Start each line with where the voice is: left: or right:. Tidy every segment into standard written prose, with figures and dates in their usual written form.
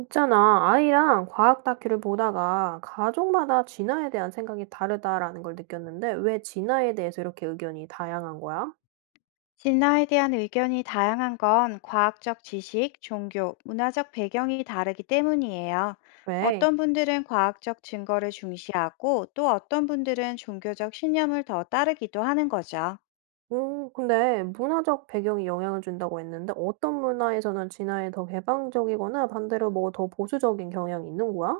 right: 있잖아, 아이랑 과학 다큐를 보다가 가족마다 진화에 대한 생각이 다르다라는 걸 느꼈는데, 왜 진화에 대해서 이렇게 의견이 다양한 거야?
left: 진화에 대한 의견이 다양한 건 과학적 지식, 종교, 문화적 배경이 다르기 때문이에요.
right: 왜?
left: 어떤 분들은 과학적 증거를 중시하고, 또 어떤 분들은 종교적 신념을 더 따르기도 하는 거죠.
right: 근데 문화적 배경이 영향을 준다고 했는데, 어떤 문화에서는 진화에 더 개방적이거나 반대로 뭐 더 보수적인 경향이 있는 거야?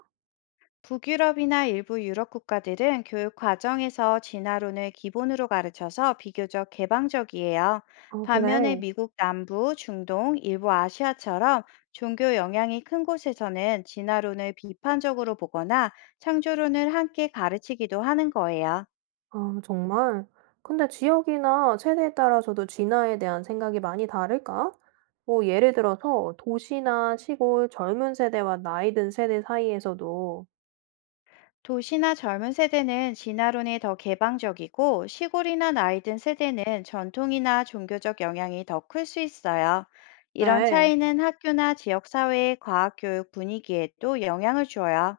left: 북유럽이나 일부 유럽 국가들은 교육 과정에서 진화론을 기본으로 가르쳐서 비교적 개방적이에요.
right: 아,
left: 반면에
right: 그래.
left: 미국 남부, 중동, 일부 아시아처럼 종교 영향이 큰 곳에서는 진화론을 비판적으로 보거나 창조론을 함께 가르치기도 하는 거예요.
right: 아 정말? 근데 지역이나 세대에 따라서도 진화에 대한 생각이 많이 다를까? 뭐 예를 들어서 도시나 시골 젊은 세대와 나이 든 세대 사이에서도
left: 도시나 젊은 세대는 진화론에 더 개방적이고, 시골이나 나이 든 세대는 전통이나 종교적 영향이 더 클 수 있어요. 이런
right: 그래.
left: 차이는 학교나 지역 사회의 과학 교육 분위기에도 영향을 줘요.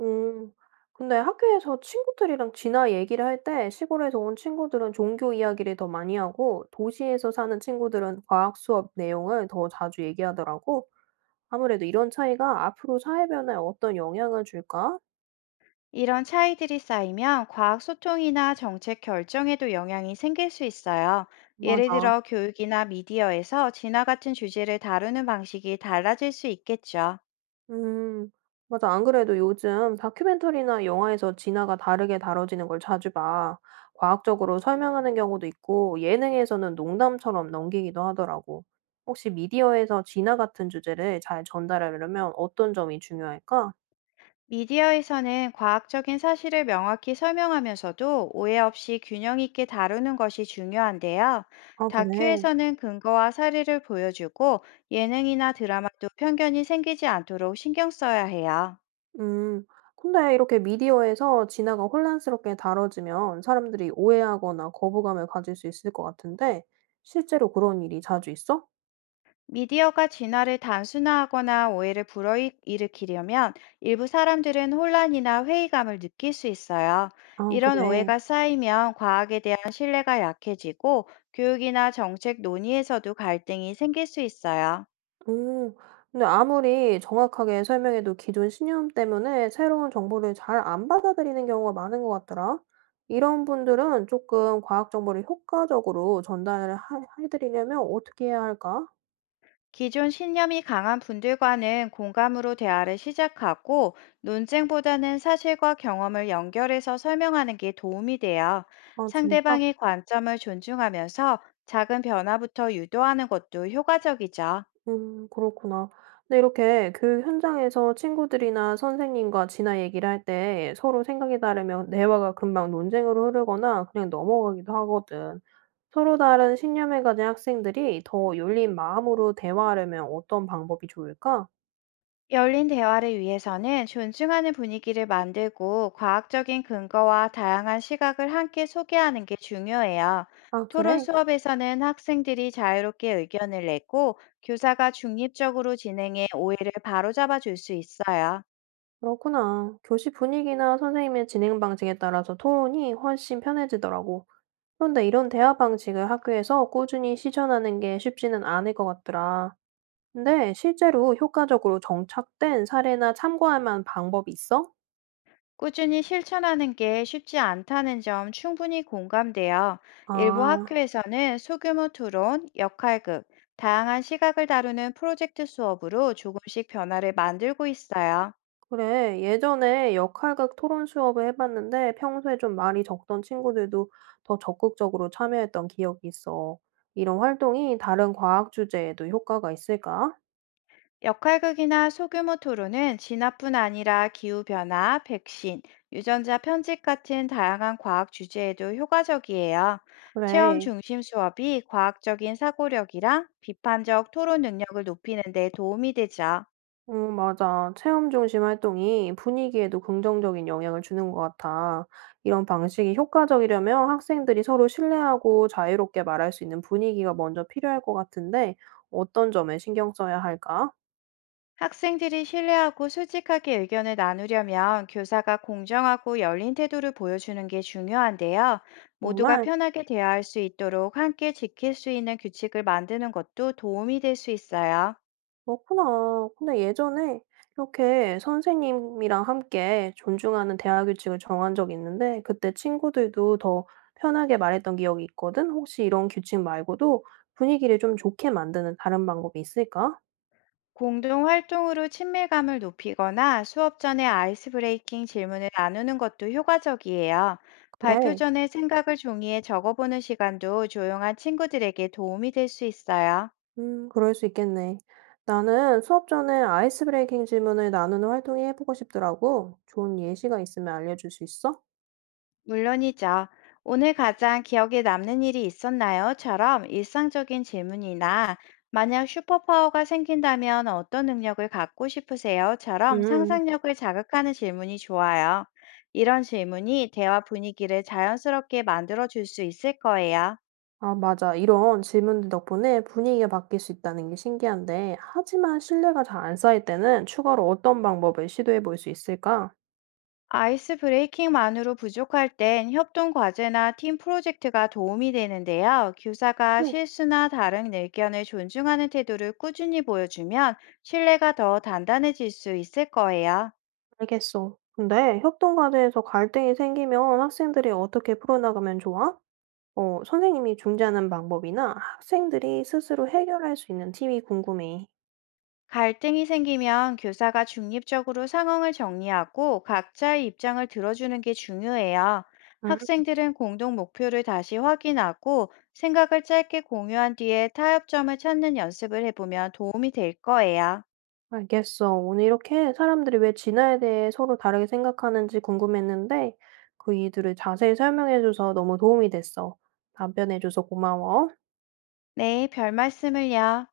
right: 음. 근데 학교에서 친구들이랑 진화 얘기를 할 때 시골에서 온 친구들은 종교 이야기를 더 많이 하고 도시에서 사는 친구들은 과학 수업 내용을 더 자주 얘기하더라고. 아무래도 이런 차이가 앞으로 사회 변화에 어떤 영향을 줄까?
left: 이런 차이들이 쌓이면 과학 소통이나 정책 결정에도 영향이 생길 수 있어요. 예를
right: 맞아.
left: 들어 교육이나 미디어에서 진화 같은 주제를 다루는 방식이 달라질 수 있겠죠.
right: 음. 맞아. 안 그래도 요즘 다큐멘터리나 영화에서 진화가 다르게 다뤄지는 걸 자주 봐. 과학적으로 설명하는 경우도 있고, 예능에서는 농담처럼 넘기기도 하더라고. 혹시 미디어에서 진화 같은 주제를 잘 전달하려면 어떤 점이 중요할까?
left: 미디어에서는 과학적인 사실을 명확히 설명하면서도 오해 없이 균형 있게 다루는 것이 중요한데요.
right: 아, 그래.
left: 다큐에서는 근거와 사례를 보여주고, 예능이나 드라마도 편견이 생기지 않도록 신경 써야 해요.
right: 음. 근데 이렇게 미디어에서 진화가 혼란스럽게 다뤄지면 사람들이 오해하거나 거부감을 가질 수 있을 것 같은데, 실제로 그런 일이 자주 있어?
left: 미디어가 진화를 단순화하거나 오해를 불러일으키려면 일부 사람들은 혼란이나 회의감을 느낄 수 있어요.
right: 아,
left: 이런
right: 그래.
left: 오해가 쌓이면 과학에 대한 신뢰가 약해지고, 교육이나 정책 논의에서도 갈등이 생길 수 있어요.
right: 오. 근데 아무리 정확하게 설명해도 기존 신념 때문에 새로운 정보를 잘 안 받아들이는 경우가 많은 것 같더라. 이런 분들은 조금 과학 정보를 효과적으로 전달을 해드리려면 어떻게 해야 할까?
left: 기존 신념이 강한 분들과는 공감으로 대화를 시작하고, 논쟁보다는 사실과 경험을 연결해서 설명하는 게 도움이 돼요.
right: 아, 진짜?
left: 상대방의 관점을 존중하면서 작은 변화부터 유도하는 것도 효과적이죠.
right: 그렇구나. 근데 이렇게 교육 현장에서 친구들이나 선생님과 진화 얘기를 할 때 서로 생각이 다르면 대화가 금방 논쟁으로 흐르거나 그냥 넘어가기도 하거든. 서로 다른 신념을 가진 학생들이 더 열린 마음으로 대화하려면 어떤 방법이 좋을까?
left: 열린 대화를 위해서는 존중하는 분위기를 만들고, 과학적인 근거와 다양한 시각을 함께 소개하는 게 중요해요.
right: 아,
left: 토론
right: 그래?
left: 수업에서는 학생들이 자유롭게 의견을 내고, 교사가 중립적으로 진행해 오해를 바로잡아 줄 수 있어요.
right: 그렇구나. 교실 분위기나 선생님의 진행 방식에 따라서 토론이 훨씬 편해지더라고. 그런데 이런 대화 방식을 학교에서 꾸준히 실천하는 게 쉽지는 않을 것 같더라. 근데 실제로 효과적으로 정착된 사례나 참고할 만한 방법이 있어?
left: 꾸준히 실천하는 게 쉽지 않다는 점, 충분히 공감돼요. 일부
right: 아.
left: 학교에서는 소규모 토론, 역할극, 다양한 시각을 다루는 프로젝트 수업으로 조금씩 변화를 만들고 있어요.
right: 그래, 예전에 역할극 토론 수업을 해봤는데 평소에 좀 말이 적던 친구들도 더 적극적으로 참여했던 기억이 있어. 이런 활동이 다른 과학 주제에도 효과가 있을까?
left: 역할극이나 소규모 토론은 진화뿐 아니라 기후변화, 백신, 유전자 편집 같은 다양한 과학 주제에도 효과적이에요. 체험
right: 그래,
left: 중심 수업이 과학적인 사고력이랑 비판적 토론 능력을 높이는 데 도움이 되죠.
right: 맞아. 체험 중심 활동이 분위기에도 긍정적인 영향을 주는 것 같아. 이런 방식이 효과적이려면 학생들이 서로 신뢰하고 자유롭게 말할 수 있는 분위기가 먼저 필요할 것 같은데 어떤 점에 신경 써야 할까?
left: 학생들이 신뢰하고 솔직하게 의견을 나누려면 교사가 공정하고 열린 태도를 보여주는 게 중요한데요. 모두가
right: 정말?
left: 편하게 대화할 수 있도록 함께 지킬 수 있는 규칙을 만드는 것도 도움이 될 수 있어요.
right: 그렇구나. 근데 예전에 이렇게 선생님이랑 함께 존중하는 대화 규칙을 정한 적이 있는데 그때 친구들도 더 편하게 말했던 기억이 있거든. 혹시 이런 규칙 말고도 분위기를 좀 좋게 만드는 다른 방법이 있을까?
left: 공동 활동으로 친밀감을 높이거나 수업 전에 아이스 브레이킹 질문을 나누는 것도 효과적이에요. 발표
right: 그래.
left: 전에 생각을 종이에 적어보는 시간도 조용한 친구들에게 도움이 될 수 있어요.
right: 그럴 수 있겠네. 나는 수업 전에 아이스 브레이킹 질문을 나누는 활동이 해보고 싶더라고. 좋은 예시가 있으면 알려줄 수 있어?
left: 물론이죠. "오늘 가장 기억에 남는 일이 있었나요?"처럼 일상적인 질문이나 "만약 슈퍼파워가 생긴다면 어떤 능력을 갖고 싶으세요?"처럼
right: 음.
left: 상상력을 자극하는 질문이 좋아요. 이런 질문이 대화 분위기를 자연스럽게 만들어 줄 수 있을 거예요.
right: 아, 맞아. 이런 질문들 덕분에 분위기가 바뀔 수 있다는 게 신기한데, 하지만 신뢰가 잘 안 쌓일 때는 추가로 어떤 방법을 시도해 볼 수 있을까?
left: 아이스 브레이킹만으로 부족할 땐 협동 과제나 팀 프로젝트가 도움이 되는데요. 교사가
right: 네,
left: 실수나 다른 의견을 존중하는 태도를 꾸준히 보여주면 신뢰가 더 단단해질 수 있을 거예요.
right: 알겠어. 근데 협동 과제에서 갈등이 생기면 학생들이 어떻게 풀어나가면 좋아? 어, 선생님이 중재하는 방법이나 학생들이 스스로 해결할 수 있는 팁이 궁금해.
left: 갈등이 생기면 교사가 중립적으로 상황을 정리하고 각자의 입장을 들어주는 게 중요해요. 학생들은 공동 목표를 다시 확인하고, 생각을 짧게 공유한 뒤에 타협점을 찾는 연습을 해보면 도움이 될 거예요.
right: 알겠어. 오늘 이렇게 사람들이 왜 진화에 대해 서로 다르게 생각하는지 궁금했는데 그 이유들을 자세히 설명해줘서 너무 도움이 됐어. 답변해줘서 고마워.
left: 네, 별 말씀을요.